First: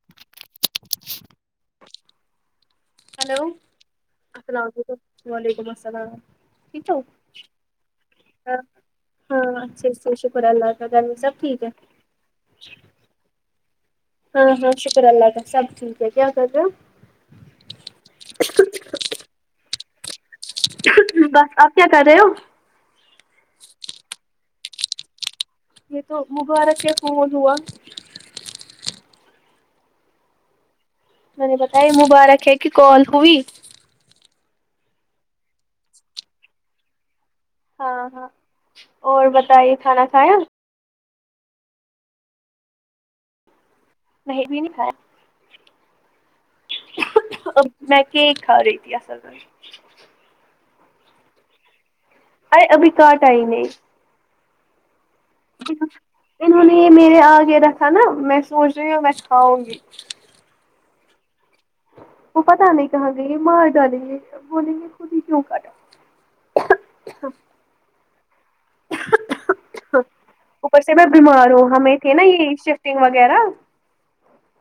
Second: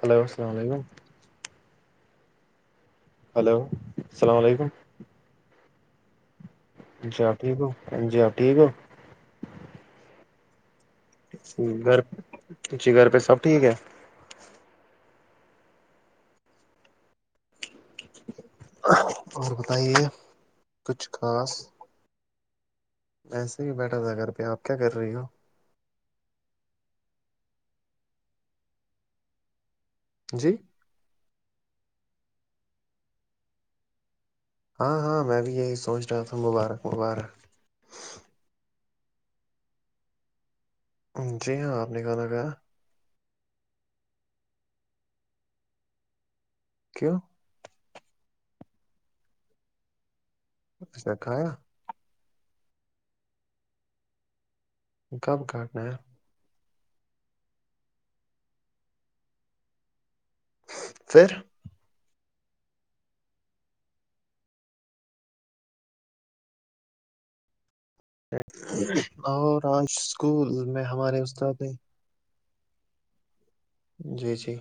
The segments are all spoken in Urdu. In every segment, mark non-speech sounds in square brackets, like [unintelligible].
ہلو السلام علیکم ہیلو السلام علیکم وعلیکم السلام ٹھیک ہو جی ٹھیک ہو جی ٹھیک ہو ہاں اچھے سے شکر اللہ کا گھر میں سب ٹھیک ہے گھر اچے گھر پہ سب ٹھیک ہے ہاں ہاں شکر اللہ کا سب ٹھیک ہے کیا کر رہےا اور بتائیے کچھ خاص بس آپ کیا کر رہے ہو ایسے ہی بیٹھا تھا گھر پہ آپ کیا کر رہی ہو یہ تو مبارک کیا فون ہوا جی مے نے پتا ہے مبارک ہے کہ کال ہوئی ہاں ہاں میں بھی یہی سوچ رہا تھا مبارک مبارک ہاں ہاں اور بتائیے کھانا کھایا جی ہاں آپ نے کھانا کھایا نہیں بھی نہیں ہےکھایا کیوں میں کیک کا رہی تھی اصل مے اچھا کھایا ا رے ابھی کہاٹایم ہے کب کھا نا ہے اننہوں نے یہ میرے آگے رکھا نا میں سوچ رہی ہوں میں کھاؤں گی پھر وہ پتہ نہیں کہاں گئی مار ڈالیں گے بولیں گے خود ہی کیوں کٹا [unintelligible] اور آج اسکول میں ہمارے استاد ت نا یہ شفٹنگ وغیرہ جی جی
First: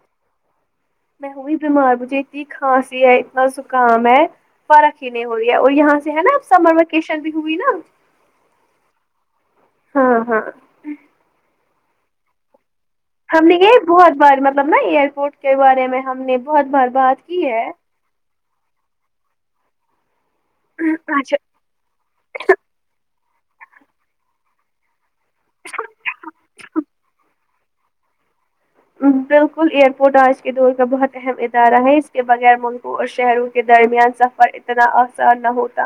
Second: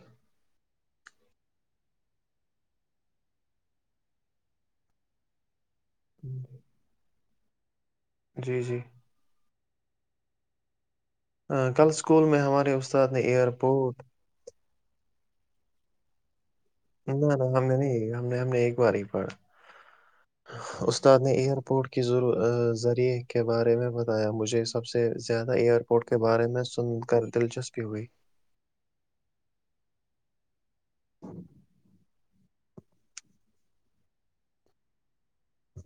میں ہئی بیمار بجھے اتنی کھانسی ہے اتنا زکام ہے فرق ہی نہیں ہو رہی ہے اور یہاں ہے نا اب سمر ویکیشن بھی ہوئی نا جی جی ہاں ہاں کل اسکول میں ہمارے استاد ہم نے یہ ایئرپورٹ بہت بار مطلب نا ایئر پورٹ کے بارے میں ہم نے بہت بار بات نہ کی نہ ہم ہے نے نہیں ہم نے ہم نے ایک بار ہی پڑھا استاد نے اچھا ایئرپورٹ کی ر ذریعے کے بارے میں بتایا مجھے اس سب سے زیادہ ایئر پورٹ کے بارے میں سن کر دلچسپی ہوئی بالکل ایئر پورٹ آج کے دور کا بہت اہم ادارہ ہے اس کے بغیر ملکوں اور شہروں کے درمیان سفر اتنا زیادہ ہوتا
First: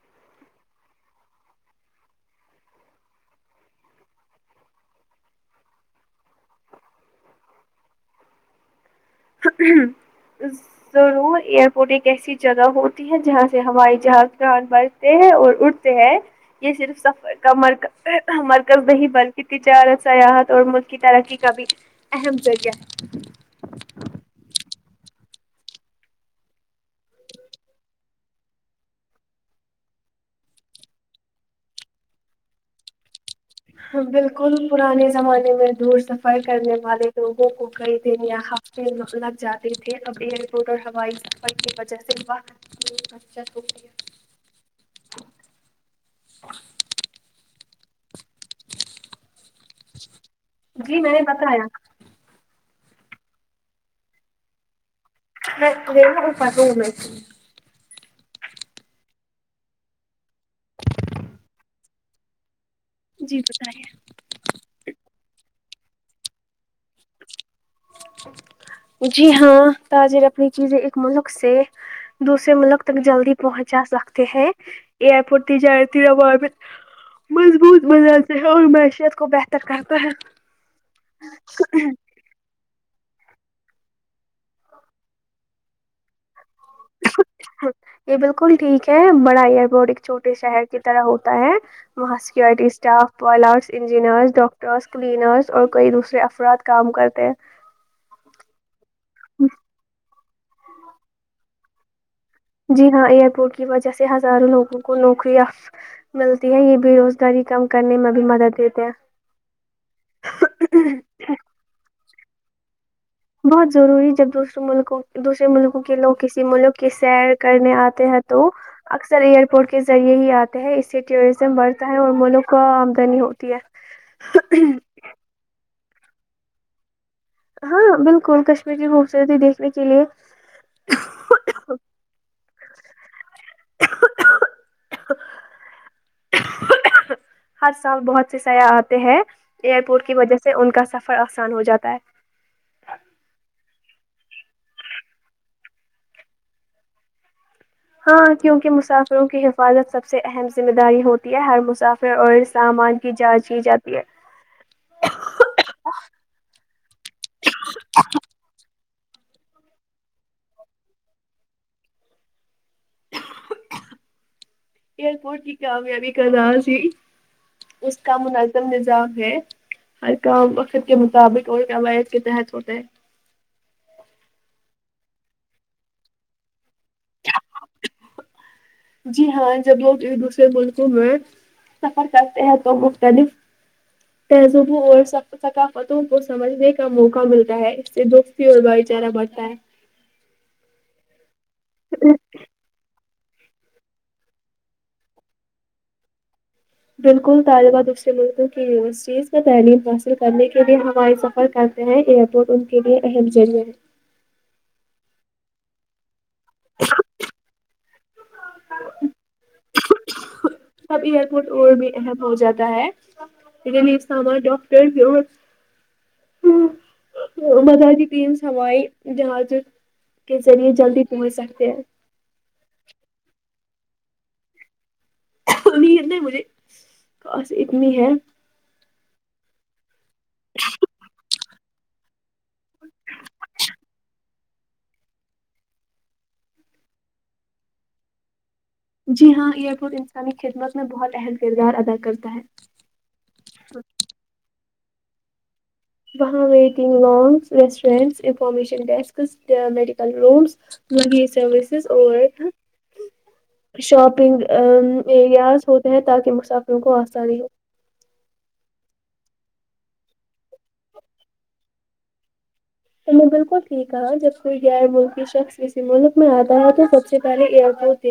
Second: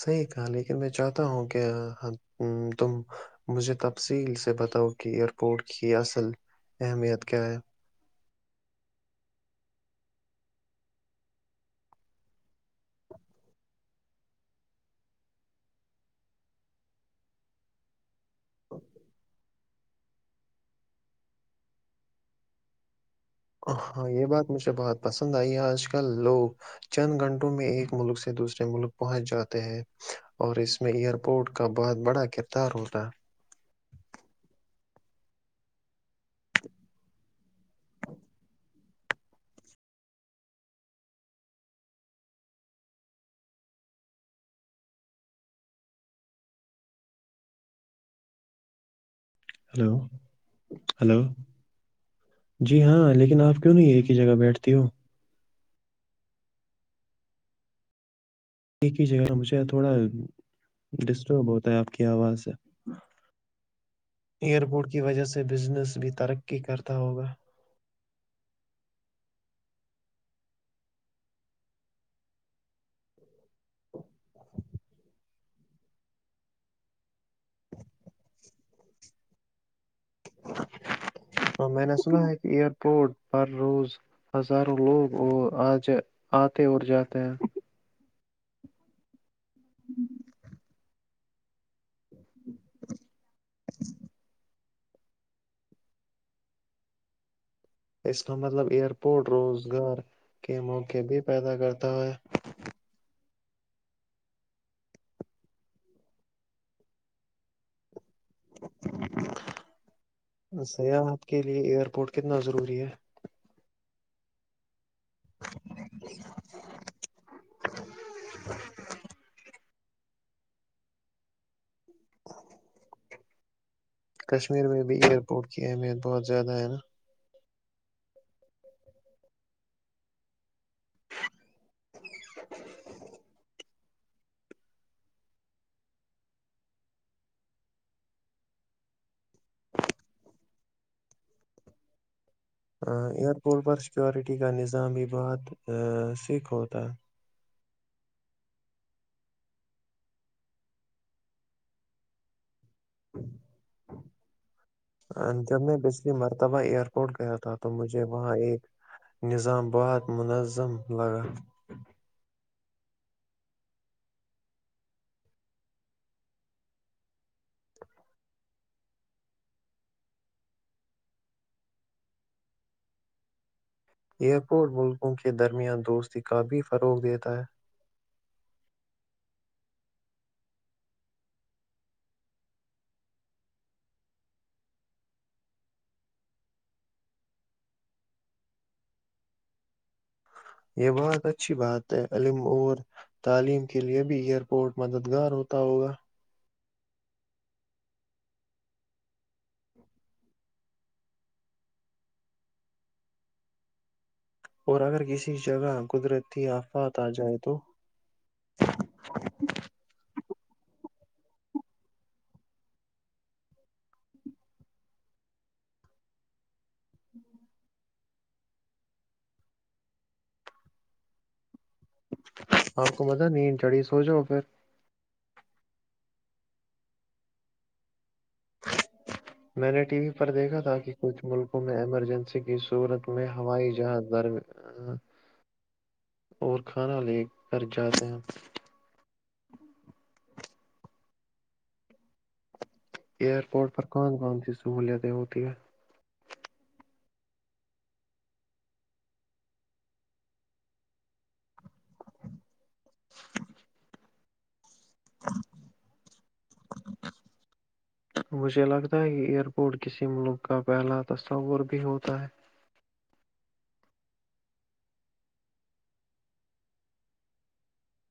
صحیح تھا لیکن میں چاہتا ہوں کہ تم مجھے تفصیل سے بتاؤ کہ ایئرپورٹ کی اصل اہمیت کیا ہے ضرور ایئرپورٹ کیسی جگہ ہوتی ہے جہاں سے ہماری جہاز ب اور اٹھتے ہیں یہ صرف سفر کا مر مرکز نہیں بلکہ تجارت سیاحت اور ملک کی ترقی کا بھی اہم ذریعہ ہے ہاں یہ بات مجھے بہت پسند آئی آج کل لوگ چند گھنٹوں میں ایک ملک سے دوسرے ملک پہنچ جاتے ہیں اور اس میں ایئر پورٹ کا بہت بڑا کردار ہوتا ہے بالکل پرانے زمانے میں دور سفر کرنے والے لوگوں کو کئی دن یہاں لگ جاتے تھے اب ایئرپورٹ اور ہوائی سفر کی وجہ سے بقت جی اچھا شکریہ ہلو ہے جی میں ہلو نے بتایا جی ہاں لیکن آپ کیوں نہیں ایک ہی جگہ بیٹھتی ہو نہیں روپ تو ہوولتی ایک ہی جگہ مجھے تھوڑا ڈسٹرب ہوتا ہے آپ کی آواز سے جی بتائیے ایئر پورٹ کی وجہ سے بزنس بھی ترقی کرتا ہوگا جی ہاں تاجر اپنی چیزیں ایک ملک سے دوسے ملک تک جلدی پہنچا سکتے ہیں ایئرپورٹ ت جتی مضبوط بنلتے ہیں اور معیشیت کو بہتر کرتا ہے ہ میں نے سنا ہے کہ ایئرپورٹ ہر روز ہزاروں لوگ وہ آ ج آتے اور جاتے ہیں یہ بالکل ٹھیک ہے بڑا ایئر بورٹ ایک چھوے شہر کی طرح ہو ہے وہاں سکورٹی اسٹاف وائل آرٹس انجینئر ڈاکٹر رس کلینرس اور کئی دوسرے افراد کام کرتے اس کا مطلب ایئر پورٹ روزگار کے موقعے بھی پیدا کرتا ہے جی ہاں ایئر پورٹ کی وجہ سے ہزاروں لوگوں کو نوکریاں ملتی ہے یہ بے روزگاری کم کرنے میں بھی مدد دیتے ہیں سیا آپ کے لیے ایئرپورٹ کتنا ضروری ہے بہت ضروری جب دوسرے ملکوں دوسرے ملکوں کے لوگ کسی ملک کی سیر کرنے آتے ہیں تو اکثر ایئرپورٹ کے ذریعے ہی آتے ہیں اسے ٹوریزم ورک ہو ہے اور مولوں کا آمدنی ہوتی ہے انکی اہمیت بہت زیادہ ہے نا ہاں بالکل کشمیر کی خوبصورتی دیکھنے کے لیے [unintelligible] [unintelligible] ہر سال بہت سے سیاح آتے ہیں ایئر پورٹ کی وجہ سے ان کا سفر آسان ہو جاتا ہے ایئر پورٹ پر سیکورٹی کا نظام بھی بہت سکھ ہوتا ہے ہاں کیونکہ مسافروں کی حفاظت سب سے اہم ذمہ داری ہوتی ہے ہر مسافر اور سامان کی جانچ کی جاتی ہے جب میں پچھلی مرتبہ ایئر پورٹ گیا تھا تو مجھے وہاں ایک [unintelligible] نظامباد منظم لگا [inaudible] ایئرپورٹ کی کامیابی کا راز یہ اس کا منظم نظام ہے ہر کام وقت کے مطابق اور کیاواعد کے تحت ہوتا ہے ایئر پورٹ ملکوں کے درمیان دوستی کا بھی فروغ دیتا ہے جی ہاں جب لوگ ایک دوسرے ملکوں میں سفر کرتے ہیں تو مختلف تہذوبوں اور ثقافتوں کو سمجھنے کا موقع ملتا ہے سے دوستی اور بھائی چارہ بڑتا ہے یہ بہت اچھی بات ہے علم تعلیم کے لیے بھی ایئرپورٹ مددگار ہوتا ہوگا بالکل طالبہ دوسرے ملکوں کی یونیورسٹیز میں تعلیم حاصل کرنے کے لیے ہمے سفر کا ایئرپورٹ ان کے لیے اہم ذریعہ ہے اور اگر کسی جگہ قدرتی آفات آ جائے تو [unintelligible] تو سب ایئر پورٹ اور بھی اہم ہو جاتا ہے [unintelligible] ڈاکٹر بھی [inaudible] [unintelligible] ہوائی جہاز کے ذریعے جلدی پہنچ سکتے ہیں آپ کو پتا ہے نیند چڑی سو جاو پھر نیند نہیں مجھے خاسی اتنی ہے میں نے ٹی وی پر دیکھا تھا کہ کچھ ملک ایمرجنسی کی صورت میں ہوائی جہاز در اور کھانا لے کر جاتے ہیں جی ہاں ایئر ب انسانی خدمت میں بہت اہم کردار ادا کرتا ہے ایئر پورٹ پر کون کون سی سہوولتیں ہوتی ہیں بہاں waiting lounges restaurants information desks medical rooms [unintelligible] اور شاپنگ ایریاز ہوتے ہیں تاکہ مسافروں کو آسانی ہو [unintelligible] مجھے لگتا ہے کہ ایئر پورٹ کسی ملک کا پہلا تصور بھی ہوتا ہے تو میں بالکل ٹھیک کہ جب کوئی غیر ملکی شخص کسی ملک میں آتا ہے تو سب سے پہلے ایئرپورٹ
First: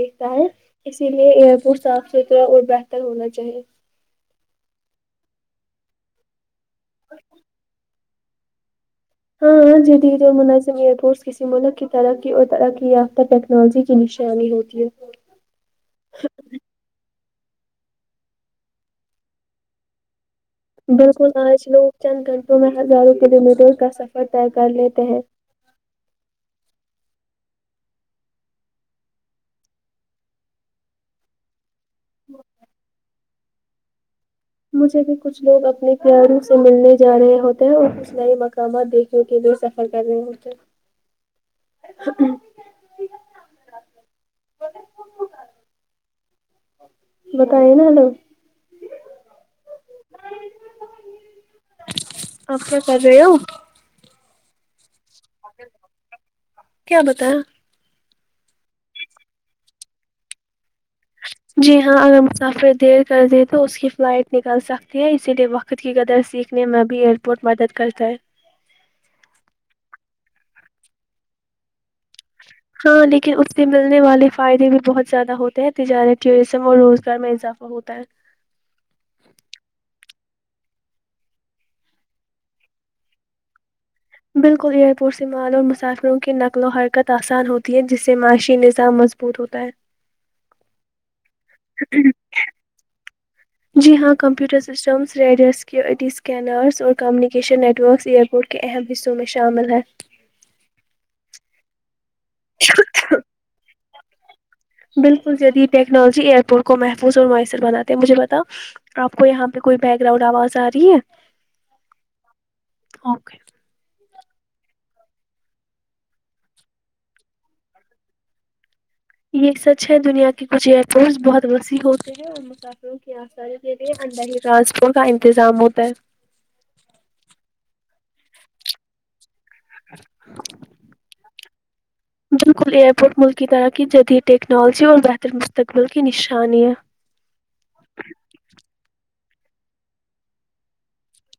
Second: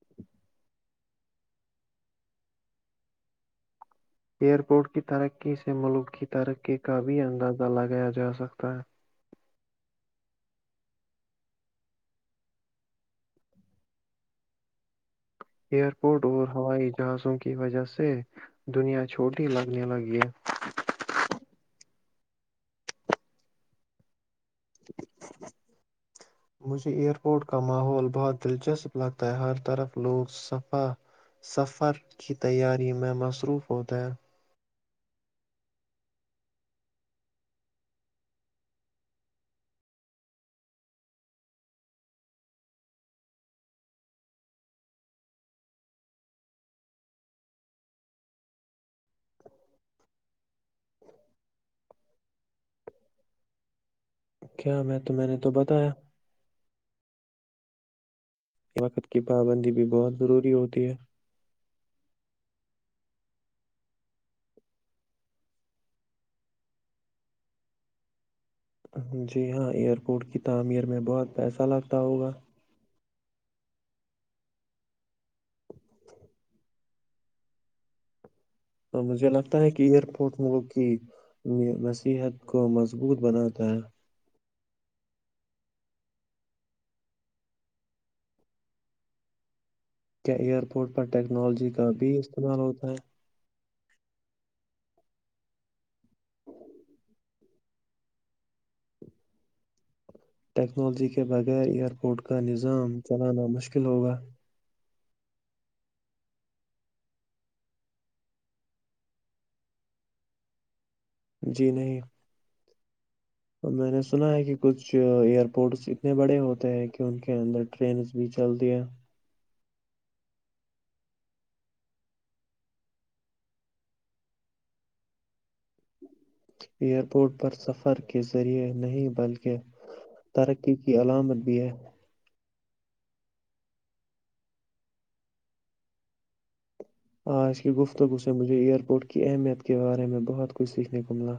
اسی لیے ایئر پٹ صاف ستھرا اور بہتر ہونا چاہیے ایئر پورٹ کی ترقی سے ملک کی ترقی کا بھی اندازہ لگایا جا سکتا ہے [inaudible] جو مناسم ایئرپورٹس کسی ملک کی ترقی اور ترقی یافتہ ٹیکنالوجی کی نشانانی ہوتی ہے ایئرپورٹ اور ہوائی جہازوں کے کی وجہ سے دنیا چھوٹی لگنے لگی ہے بالکل آج لوگ چند گھنٹوں میں ہزاروں کلو میٹر کا سفر طے کر لیتے ہیں [inaudible] مجھے ایئر پورٹ کا ماحول بہت دلچسپ لگتا ہے ہر طرف لوگ صفہ سفر کی تیاری میں مصروف ہوتا ہے مجھے بھی کچھ لوگ اپنے پیاروں سے ملنے جا رہے ہوتے ہیں اور نئے مقامات دیکھنے کے لیے سفر کر رہے ہوتے بتائے نا ہلو [inaudible] آپ کیا کر رہے ہو کیا میں تو میں نے تو بتایا کیا بتایا وقت کی پابندی بھی بہت ضروری ہوتی ہے جی ہاں اگر مسافر دیر کر دیں تو اس کی فلائٹ نکل سکتی ہے اسی لیے وقت خود کی قدر سیکھنے میں بھی ایئ بہٹ مدد کرتا ہے جی ہاں ایئرپورٹ کی تعمیر میں بہت پیسہ لگتا ہوگا ہاں لیکن اس سے ملنے والے فائدے بھی بہت زیادہ ہوتے ہیں تجارت ٹیوریزم اور روز گر میں اضافہ ہوتا ہے مجھے لگتا ہے کہ ائرپورٹ منگوگ کہ مصیحت کو مضبوط بناتا ہے بالکل ایئرپورٹ سے مال اور مسافروں کی نقل و حرکت آسان ہوتی ہے جس سے معاشی نظام مضبوط ہوتا ہے [inaudible] کیا ایئر پورٹ پر ٹیکنالوجی کا بھی استعمال ہوتا ہے جی ہاں کمپیوٹر سسٹمس ریڈرس کیئی ڈی اسکینرس اور communication net works year board کے اہم حصوں میں شامل ہیں ٹیکنالوجی کے بغیر ایئرپورٹ کا نظام چلانا مشکل ہوگا بالکل جدید ٹیکنالوجی ایئرپورٹ کو محفوظ اور میسر بناتے ہیں مجھے بتا آپ کو یہاں پہ کوئی بیک گراؤنڈ آواز آ رہی ہے جی نہیں اوکے اور میں نے سنا ہے کہ کچھ ایئر پورٹس اتنے بڑے ہوتے ہیں کہ ان کے اندر ٹرینس بھی چل دیا یہ سچ ہے دنیا کے کچھ ایئرپورٹس بہت وسیع ہوتے ہیں اور م کیوں کیا سرےے اندر ہی ٹرانسپورٹ کا انتظام ہوتا ہے ایئر پورٹ پر سفر کے ذریعے نہیں بلکہ ترقی کی علامت بھی ہے بالکل ایئر پورٹ ملک کی طرح کی جدید ٹیکنالوجی اور بہتر مستقبل کی نشانی ہے آج کی گفتگوز سے مجھے ایئر پورٹ کی اہمیت کے بارے میں بہت کچھ سیکھنے کو ملا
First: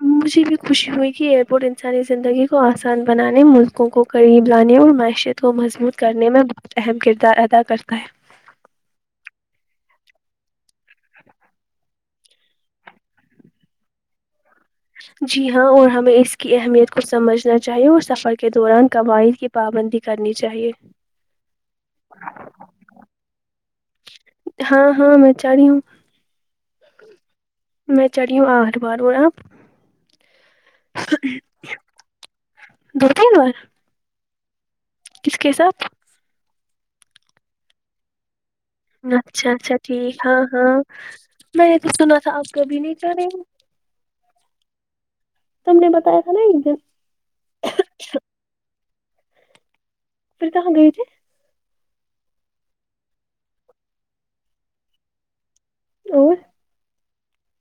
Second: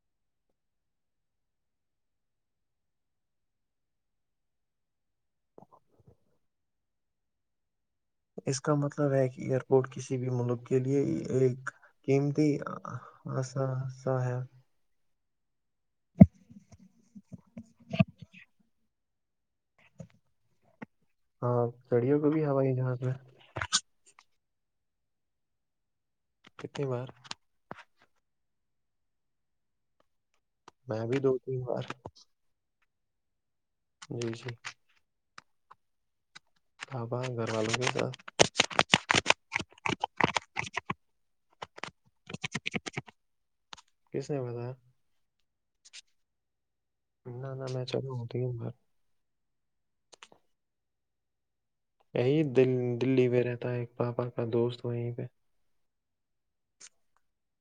مجھے بھی خوشی ہوئی کہ ایئرپورٹ انسانی زندگی کو آسان بنانے ملکوں کو قریب لانے اور معیشت کو مضبوط کرنے میں بہت اہم کردار ادا کرتا ہے اس کا مطلب ہے کہ ایئرپورٹ کسی بھی ملک کے لیے ایک کمتی سا ہے جی ہاں اور ہمیں اس کی اہمیت کو سمجھنا چاہیے اور سفر کے دوران قوائعد کے پابندی کرنی چاہیے ہاں سڑیوں کو بھی ہوا ہے جہاز پ میں ہاں ہاں میں چاہ رہی ہوں کتے بار میں چڑھی ہوں آٹھ بار اور آپ میں بھی دو تین بار دتا ن [unintelligible] جی جی کس کے ساتھ آپا گھر والوں بھی تھا اچھا اچھا ٹھیک ہاں ہاں میں نے تو سنا تھا آپ کبھی نہیں چڈین رہے کس نے بتایا تم نے بتایا تھا نا نہ نہ میں چڑھا ہوں تین بار پورھر کہاں گئییے تھے یہی دل دلی پہ رہتا ہے ایک پاپا کا دوست وہیں پہ اور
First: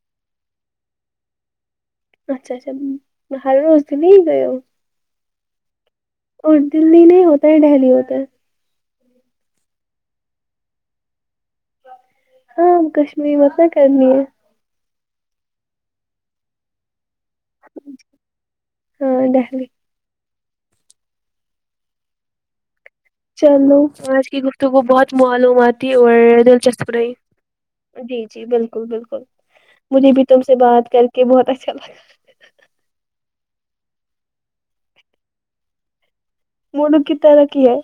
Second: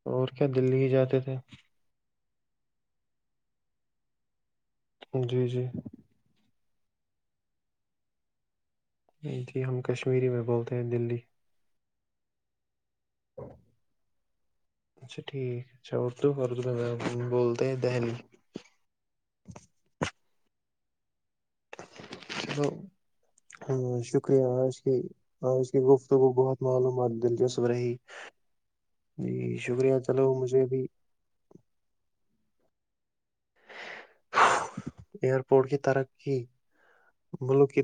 اور کیا دلی ہی جاتے تھے اچھا اچھا ہر روز دلی ہی گئے ہو جی جی اور دلی نہیں ہوتا ہے دہلی ہوتا ہے جی ہم کشمیری میں بولتے ہیں دلی ہام کشمیری مت کرنی ہے اچھا ٹھیک ہے اچھا اردو اردو میں بولتے ہیں دہلی ہاں دہلی تو چلو آج کی گفتگ کو بہت آج کی معلوماتتی گفتگو اور بہت دلچسپ معلومات رہی دلچسپ رہی جی جی بالکل بکل بالکل جی شکریہ مجھے بھی چلو تم سے مجھے بھی بات کر کے بہت اچھا لگا ائرپورٹ کی ترقی ملک کی ترقی ملک ہے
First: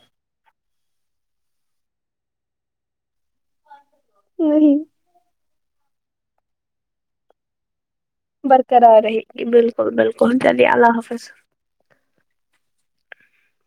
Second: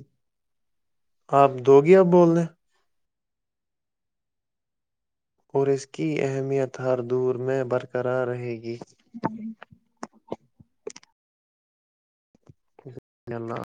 آپ دووگی اب بول نے نہیں اور اس کی اہمیت ہر دور میں بر برقرار رہء گی بالکل بالکل چلیے اللہ حافظ [unintelligible]